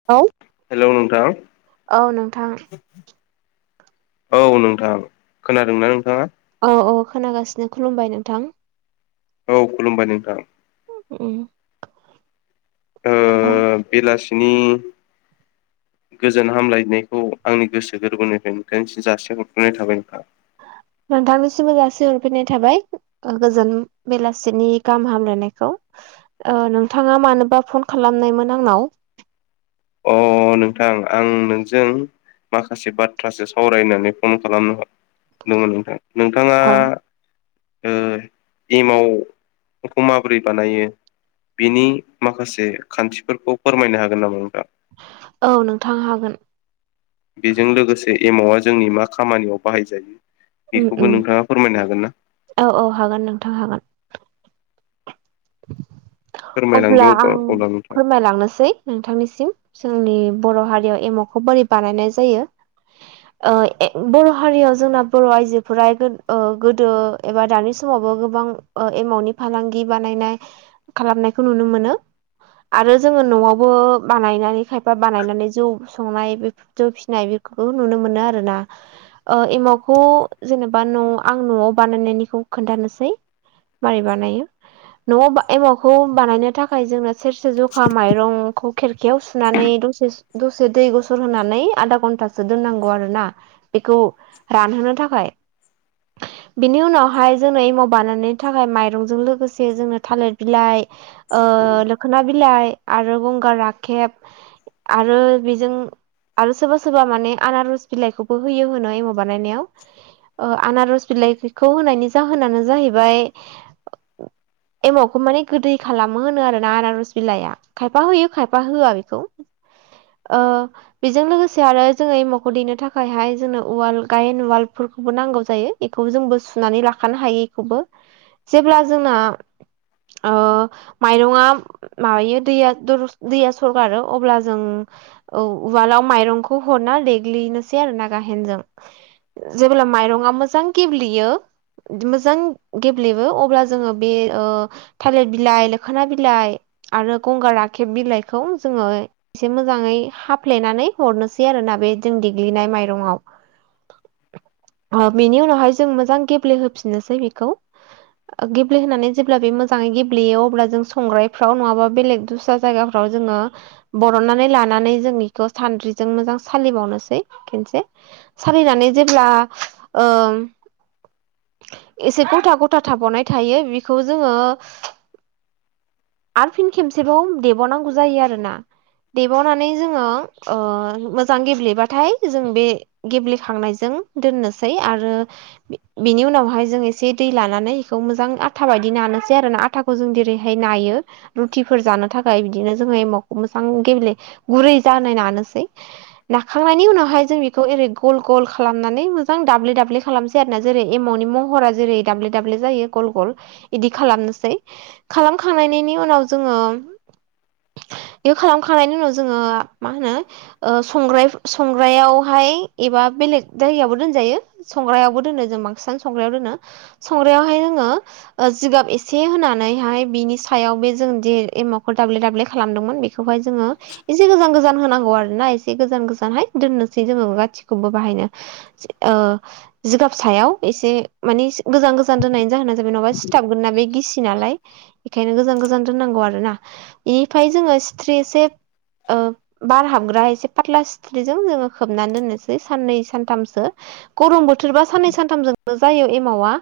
[unintelligible] हेल' नोंथां। औ नोंथां औ नोंथां खोनादोंना नोंथाङा? औ औ खोनागासिनो खुलुमबाय नोंथां। औ खुलुमबाय नोंथां। उम ओ औ बेलासिनि गोजोन हामलायनायखौ आंनि गोसो गोरबोनिफ्राय नोंथांनिसिम जासि हरग्रनाय थाबाय नोंथा। नोंथांनिसिम बो जासि हरफैननाय थाबाय। गोजोन बेलासिनि गाहाम हामलायनायखौ। नोंथाङा मानोबा फन खालामनायमोन आंनाव? अ नोंथां आं नोंजों माखासे बाथ्रासो सावरायनानै फन खालामनो हरदोंमोन नोंथां नोंथाङा औ ओ एमावखौ माबोरै बानायो? बिनि माखासे खान्थिफोरखौ फोरमायनो हागोन नामा नोंथां? औ नोंथां हागोन बेजों लोगोसे एमावआ जोंनि मा खामानियाव बाहायजायो उम उम बेखौबो नोंथाङा फोरमायनो हागोन ना? औ औ हागोन नोंथां हागोन। अब्ला फोरमायलांदो आं अब्ला नोंथां। फोरमायलांनोसै। नोंथांनिसिम जोंनि बर' हारियाव एम'खौ बोरै बानायनाय जायो। ओ ए बर' हारियाव जोंना बर' आइजोफोरा ओ गोदो एबा दानि समावबो गोबां एमावनि फालांगि बानायनाय खालामनायखौ नुनो मोनो। आरो जोङो न'आवबो बानायनानै खायफा बानायनानै जौ संनाय बे जों' फिसिनाय बेफोरखौ नुनो मोनो आरोना। ओ एमावखौ जेनेबा न' आं न'आव बानायनायनिखौ खोन्थानोसै। मारै बानायो? न'आव एमावखौ बानायनो थाखाय जोंना सेरसे जखा माइरंखौ खेरखायाव सुनानै दसे दसे दै गुसु होनानै आधा घन्टासो दोननांगौ आरो ना। बेखौ रानहोनो थाखाय बिनि उनावहाय जोंङनो एमाव बानायनो थाखाय माइरंजों लोगोसे जोङो थालिर बिलाइ ओ माखोना बिलाइ आरो गंगार राखेब आरो बेजों आरो सोरबा सोरबा माने आनारस बिलाइखौबो होयो होनो एम' बानायनायाव। ओ आनारस बिलाइखौ होनायनि जाहोनानो जाहैबाय एमावखौ माने गोदै खालामो होनो आरोना आनारस बिलाया। खायफा होयो खायफा होआ बेखौ। ओ बेजों लोगोसे आरो जोङो एमावखौ दैेनो थाखायहाय जोंनो उवाल गायेन उवालफोरखौबो नांगौ जायो। बेखौ जोंबो सुनानै लाखानो हायो। बेखौबो जेब्ला जोंना ओ माइरंङा मा दैया दैया सरगारो अब्ला जों औ उवालाव माइरंखौ हरना देग्लिनोसै आरो ना गाहेनजों। जेब्ला माइरङा मोजां गेब्लेयो मोजां गेब्लेबो अब्ला जोङो बे थालिर बिलाइ माखोना बिलाइ आरो गंगार राखेब बिलाइखौ जोङो एसे मोजाङै हाफ्लेनानै हरनोसै आरोना बे जों देग्लिनाय माइरंआव। बेनि उनावहाय जों मोजां गेब्लेहोफिननोसै बेखौ। गेब्लेहानै जेब्ला बे मोजां मोजाङै गेब्लेयो अब्ला जों संग्रायफ्राव नङाबा बेलेग दस्रा जायगाफ्राव जोङो बरननानै लानानै जों बेखौ सान्द्रिजों मोजां सालिबावनोसै खेनसे। सालिनानै जेब्ला ओ एसे गथा गथा थाबावनाय थायो बेखौ जोङो आरो फिन खेबसेबाव देबाव'नांगौ जायो आरोना। देबावनानै जोङो मोजां गेब्लेबाथाय जों बे गेब्लेखांनायजों दोननोसै आरो बे बिनि उनावहाय जों एसे दै लानानै इखौ मोजां आथा बायदि नानो जे आरो ना आटाखौ जों जेरैहाय नायो। रुटिफोर जानो थाखाय बिदिनो जोङो एमावखौ मोजां गेब्ले गुरै जानाय नानोसै। नाखांनायनि उनावहाय जों बेखौ ओरै गल गल खालामनानै मोजां दाब्लि दाब्लि खालामसै आरोना। जेरै एमावनि महरा जेरै दाब्ले दाब्ले जायो गल गल इदि खालामनोसै। खालामखांनायनिनि उनाव जोङो बेखौ खालामखांनायनि उनाव जोङो मा होनो। ओ संग्राय संग्रायावहाय एबा बेलेग जायगायावबो दोनजायो। संग्रायावबो दोनो जों बांसिनानो संग्रायाव दोनो संग्रायावहाय जोङो। जिगाब एसे होनानैहाय बिनि सायाव बे जों जे एमावखौ दाब्लि दाब्लि खालामदोंमोन बेखौहाय जोङो। एसे गोजान गोजान होनांगौ आरो ना एसे गोजान गोजानहाय दोननोसै जोङो गासिखौबो बाहायनो। जि ओ जिगाब सायाव एसे मानि गोजान गोजान दोननायनि जाहोना जाबाय नङाबा सिथाबगोन ना बे गिसि नालाय। बेखायनो गोजान गोजान दोननांगौ आरो ना। बेनिफ्राय जोङो सिथ्रि एसे ओ बार हाबग्रा एसे फत्ला सिथ्रिजों जोङो खोबनानै दोननोसै साननै सानथामसो। गरम बोथोरबा साननै सानथामजोंनो जायो एमावा।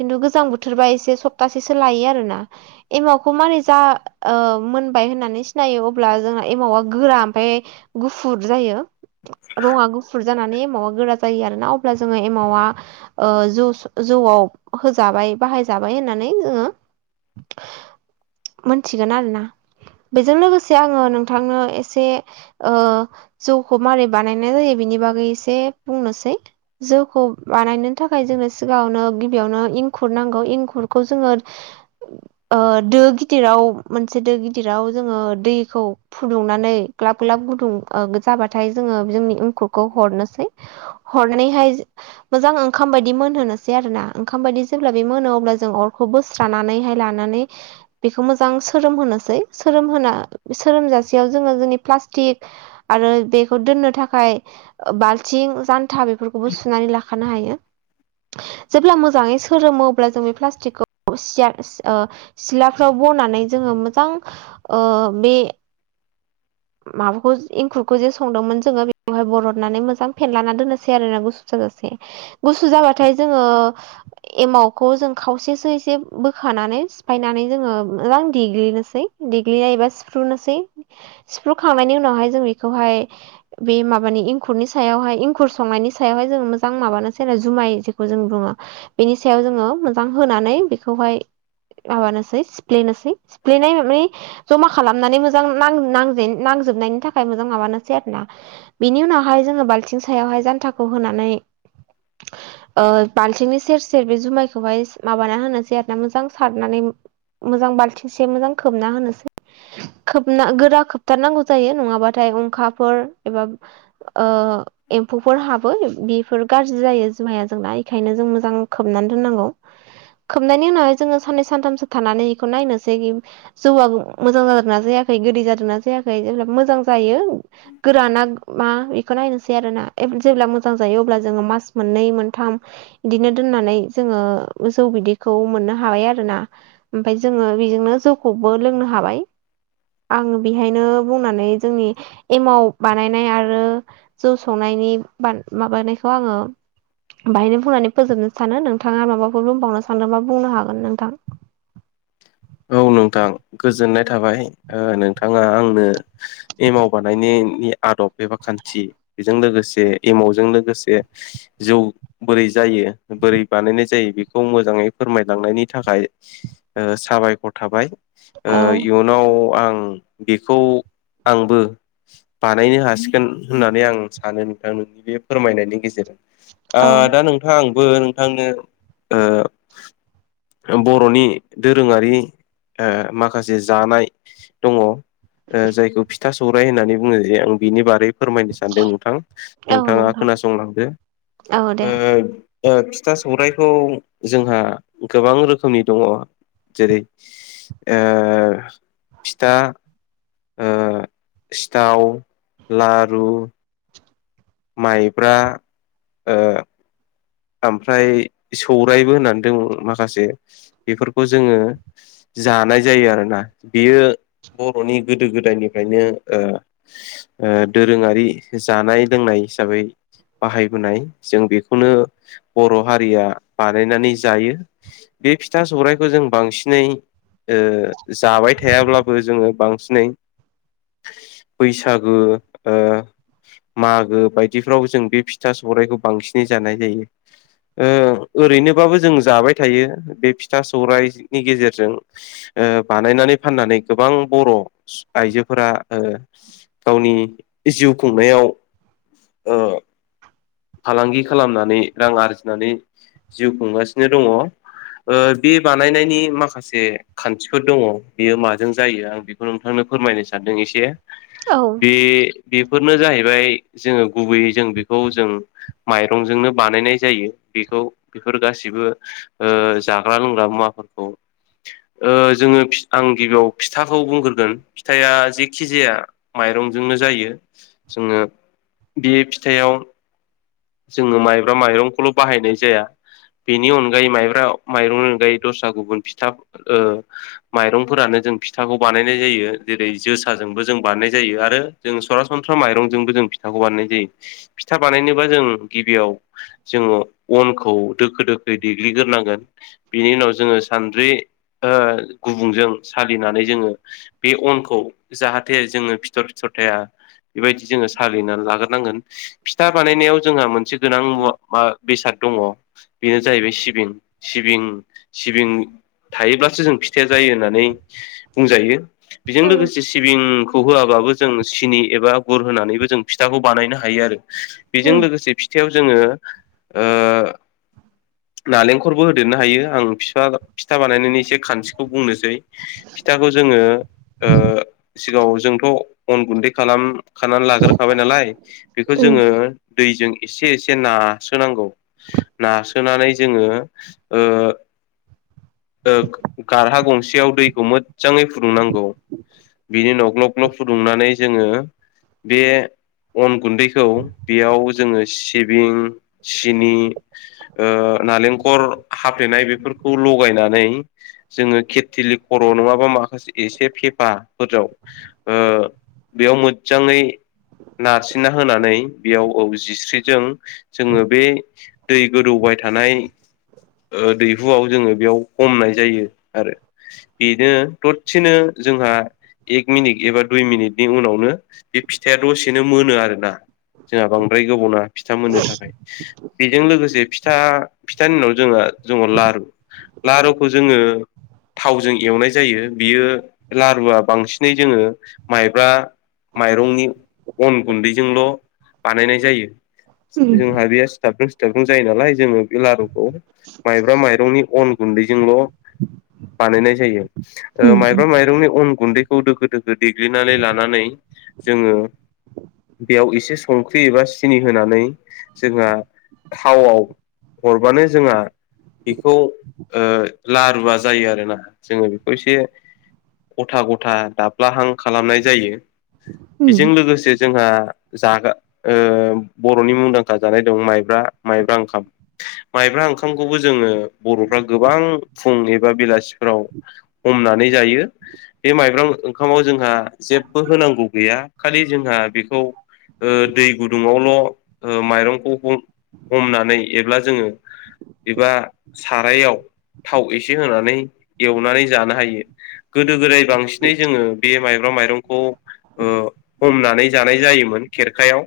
खिन्थु गोजां बोथोर सोरबा एसे सप्तासेसो लायो आरो ना। एमावखौ मारै जा ओ मोनबाय होननानै सिनायो अब्ला जोंना एमावा गोरा ओमफाय गुफुर जायो रङा गुफुर जानानै एमावा गोरा जायो आरोना। अब्ला जोङो एमावा ओ जु जौआव होजाबाय। बाहायजाबाय होननानै जोङो मोनथिगोन आरो ना। बेजों लोगोसे आङो नोंथांनो एसे ओ जौखौ मारै बानायनाय जायो बिनि बागै एसे बुंनोसै। जौखौ बानायनो थाखाय जोङो सिगाङावनो गिबियावनो इंखु खुर नांगौ एंखुरखौ जोङो ओ दो गिदिराव मोनसे दो गिदिराव जोङो दैखौ फुदुंनानै ग्लाब ग्लाब गुदुं ओ जाबाथाय जोङो जोंनि एंखुरखौ हरनोसै। हरनैहाय जो मोजां ओंखाम बादि मोनहोनोसै आरोना। ओंखाम बादि जेब्ला बे मोनो अब्ला जों अरखौ बोस्रानानैहाय लानानै। बेखौ मोजां सोरोम होनोसै सोरोम होना सोरोमजासेयाव जोङो जोंनि प्लास्टिक आरो बेखौ दोननो थाखाय ओ बाल्थिं जान्था बेफोरखौबो सुनानै लाखानो हायो। जेब्ला मोजाङै सो फोरोमो अब्ला जों बे प्लास्टिकखौ सिया सिलाफ्राव बनानै जोङो मोजां ओ बे [inaudible] माबाखौ इंखुरखौ जे संदोंमोन जोङो बेवहाय बरननानै मोजां फेनलाना दोननोसै आरो ना गुसु जाजासे गुसु जाबाथाय जोङो एमावखौ जों खावसेसो एसे बोखानानै सिफायनानै जोङो आराम देग्लिनोसै देग्लिनायबा सिफ्रुनोसै सिफ्रुखांनायनि उनावहाय जों बेखौहाय बे माबानि इंखुरनि सायावहाय इंखुर संनायनि सायावहाय जोङो मोजां माबानोसै जुमाय जायखौ जों बुङो बेनि सायाव जोङो मोजां होनानै बेखौहाय माबानोसै सिफ्लेनासै सिफ्लेनाय माने जमा खालामनानै मोजां नां-नांजे- नांजोबनायनि थाखाय मोजां माबानोसै आरोना बिनि उनावहाय जोङो बाल्थिं सायावहाय जान्थाखौ होनानै ओ बालथिंनि सेर सेर बे जुमायखौहाय माबाना होनोसै आरोना मोजां सारनानै मोजां बालथिंसे मोजां खोबना होनोसै खोबना गोरा खोबथारनांगौ जायो नङाबाथाय अंखाफोर एबा ओ एम्फौफोर हाबो बेफोर गाज्रि जायो जुमाया जोंना इखायनो जों मोजां खोबनानै दोननांगौ खोबनायनि उनावहाय जोङो साननै सानथामसो थानानै इखौ नायनोसै जौआ मोजां जादोंना जायाखै गोदै जादोंना जायाखै जेब्ला मोजां जायो गोराना मा बेखौ नायनोसै आरोना जेब्ला मोजां जायो अब्ला जोङो मास मोननै मोनथाम बिदिनो दोननानै जोङो जौ बिदैखौ मोननो हाबाय आरोना ओमफाय जोङो बेजोंनो जौखौबो लोंनो हाबाय आङो बेहायनो बुंनानै जोंनि एमाव बानायनाय आरो जौ संनायनि माबानायखौ आङो बाहायनो बुंनानै फोजोबनो सानो नोंथाङा माबाफोर बुंबावनो सानदोंबा बुंनो हागोन नोंथां औ नोंथां गोजोननाय थाबाय नोंथाङा आंनो एमाव बानायनायनि आदब एबा खान्थि बेजों लोगोसे एमावजों लोगोसे जौ बोरै जायो बोरै बानायनाय जायो बेखौ मोजाङै फोरमायलांनायनि थाखाय साबायखर थाबाय औ इयुन नाव आं बेखौ आंबो बानायनो हासिगोन होननानै आं सानो नोंथांनि बे फोरमायनायनि गेजेरजों औ दा नों थां आंबो नोंथांनो ओ बर'नि दोरोङारि ओ माखासे जानाय दङ जायखौ फिथा सौराय होननानै बुङो जे आं बिनि बारै फोरमायनो सानदों नोंथां औ नोंथाङा नोंथां खोनासंलांदो औ दे फिथा सौराइखौ जोंहा गोबां रोखोमनि दङ जेरै ओ फिथा सिथाव लारु माइब्रा ओ ओमफ्राय सौरायबो होननानै दं माखासे बेफोरखौ जोङो जानाय जायो आरोना बियो बर'नि गोदो गोदायनिफ्रायनो दोरोङारि जानाय लोंनाय हिसाबै बाहायबोनाय जों बेखौनो बर' हारिया बानायनानै जायो बे फिथा सौराइखौ जों बांसिनै ओ जाबाय थायाब्लाबो जोङो बांसिनै बैसागु ओ मागो बायदिफ्राव जों बे फिथा सौराइखौ बांसिनै जानाय जायो ओरैनोबाबो जों जाबाय थायो बे फिथा सौरायाइनि गेजेरजों बानायनानै फाननानै गोबां बर' आइजोफोरा गावनि जिउ खुंनायाव फालांगि खालामनानै रां आरजिनानै जिउ खुंगासिनो दङ ओ बे बानायनायनि माखासे खान्थिफोर दङ बियो माजों जायो आं बेखौ नोंथांनो फोरमायनो सानदों एसे बे बेफोरनो जाहैबाय जोङो गुबैयै जों बेखौ जों माइरंजोंनो बानायनाय जायो बेखौ बेफोर गासिबो जाग्रा लोंग्रा मुवाफोरखौ जोङो आं गिबियाव फिथाखौ बुंग्रोगोन फिथाया जेखि जाया माइरंजोंनो जायो जोङो बेयो फिथायाव जोङो माइब्रा माइरंखौल' बाहायनाय जाया बेनि अनगायै माइब्रा माइरंनि अनगायै दस्रा गुबुन फिथा माइरंफोरानो जों फिथाखौ बानायनाय जायो जेरै जोसाजोंबो जों बानायनाय जायो आरो जों सरासनस्रा माइरंजोंबो जों फिथाखौ बानायनाय जायो फिथा बानायनोबा जों गिबियाव जोङो अनखौ दोखो दोखो देग्लिग्रोनांगोन बिनि उनाव जोङो सानद्रि गुबुंजों सालिनानै जोङो बे अनखौ जाहाथे जोङो फिथर फिथर थाया बेबायदि जोङो सालिनानै लाग्रोनांगोन फिथा बानायनायाव जोंहा मोनसे गोनां मुवा मा बेसाद दङ' बेनो जाहैबाय सिबिं सिबिं सिबिं थायोब्लासो जों फिथाया जायो होननानै बुंजायो बेजों लोगोसे सिबिंखौ होआबाबो जों सिनि एबा गुर होनानैबो जों फिथाखौ बानायनो हायो आरो बेजों लोगोसे फिथायाव जोङो ओ नालेंखरबो होदेरनो हायो आं फिथा फिथा बानायनायनि एसे खान्थिखौ बुंनोसै फिथाखौ जोङो ओ सिगाङाव जोंथ' अन गुन्दै खालाम खानानै लाग्रोखाबाय नालाय बेखौ जोङो दैजों एसे एसे नास्रोनांगौ नासोनानै जोङो ओ ओ गारहा गंसेयाव दैखौ मोजाङै फुदुंनांगौ बिनि उनाव ग्लब ग्लब फुदुंनानै जोङो बे अन गुन्दैखौ बेयाव जोङो सिबिं सिनि ओ नालेंखर हाफ्लेनाय बेफोरखौ लगायनानै जोङो केथिलि खर' नङाबा माखासे एसे फेफाफोराव ओ बेयाव मोजजाङै नारसिनना होनानै बेयाव जिस्रिजों जोङो बे दै गोदौबाय थानाय ओ दैहुआव जोङो बेयाव हमनाय जायो आरो बेनो दसेनो जोंहा एक मिनिट एबा दुइ मिनिटनि उनावनो बे फिथाया दसेनो मोनो आरोना जोंहा बांद्राय गोबाव नाङा फिथा मोननो थाखाय बेजों लोगोसे फिथा फिथानि उनाव जोहा जोङो लारु लारुखौ जोङो थावजों एवनाय जायो बियो लारुआ बांसिनै जोङो माइब्रा माइरंनि अन गुन्दैजोंल' बानायनाय जायो जों हाबियासै सिथाब्रुं सिथाब्रुं जायो नालाय जोङो बे लारुखौ माइब्रा माइरंनि अन गुन्दैजोंल' बानायनाय जायो माइब्रा माइरंनि अन गुन्दैखौ खौ दोखो दोखो देग्लिनानै लानानै जोङो बेयाव एसे संख्रि एबा सिनि होनानै जोंहा थावाव हरबानो जोंहा बेखौ लारुवा जायो आरोना जोङो बेखौ एसे गथा गथा दाब्लाहां खालामनाय जायो। औ बेजों लोगोसे जोंहा जाग्रा ओ बर'नि मुंदांखा जानाय दं माइब्रा माइब्रा ओंखाम माइब्रा ओंखामखौबो जोङो बर'फ्रा गोबां फुं एबा बेलासिफोराव हमनानै जायो। बे माइब्रां ओंखामाव जोंहा जेबो होनांगौ गैया खालि जोंहा बेखौ ओ दै गुदुङावल' माइरंखौ हमनानै एब्ला जोङो एबा सारायाव थाव एसे होनानै एवनानै जानो हायो। गोदो गोदाय बांसिनै जोङो बे माइब्रा माइरंखौ ओ हमनानै जानाय जायोमोन खेरखायाव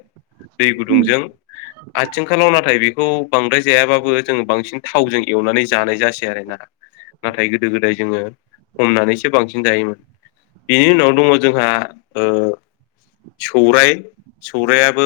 दै गुदुंजों आथिंखालाव नाथाय बेखौ बांद्राय जायाबाबो जोङो बांसिन थावजों एवनानै जानाय जासै आरो ना नाथाय गोदो गोदाय जोङो हमनानैसो बांसिन जायोमोन। बिनि उनाव दङ जोंहा ओ सौराय सौरायाबो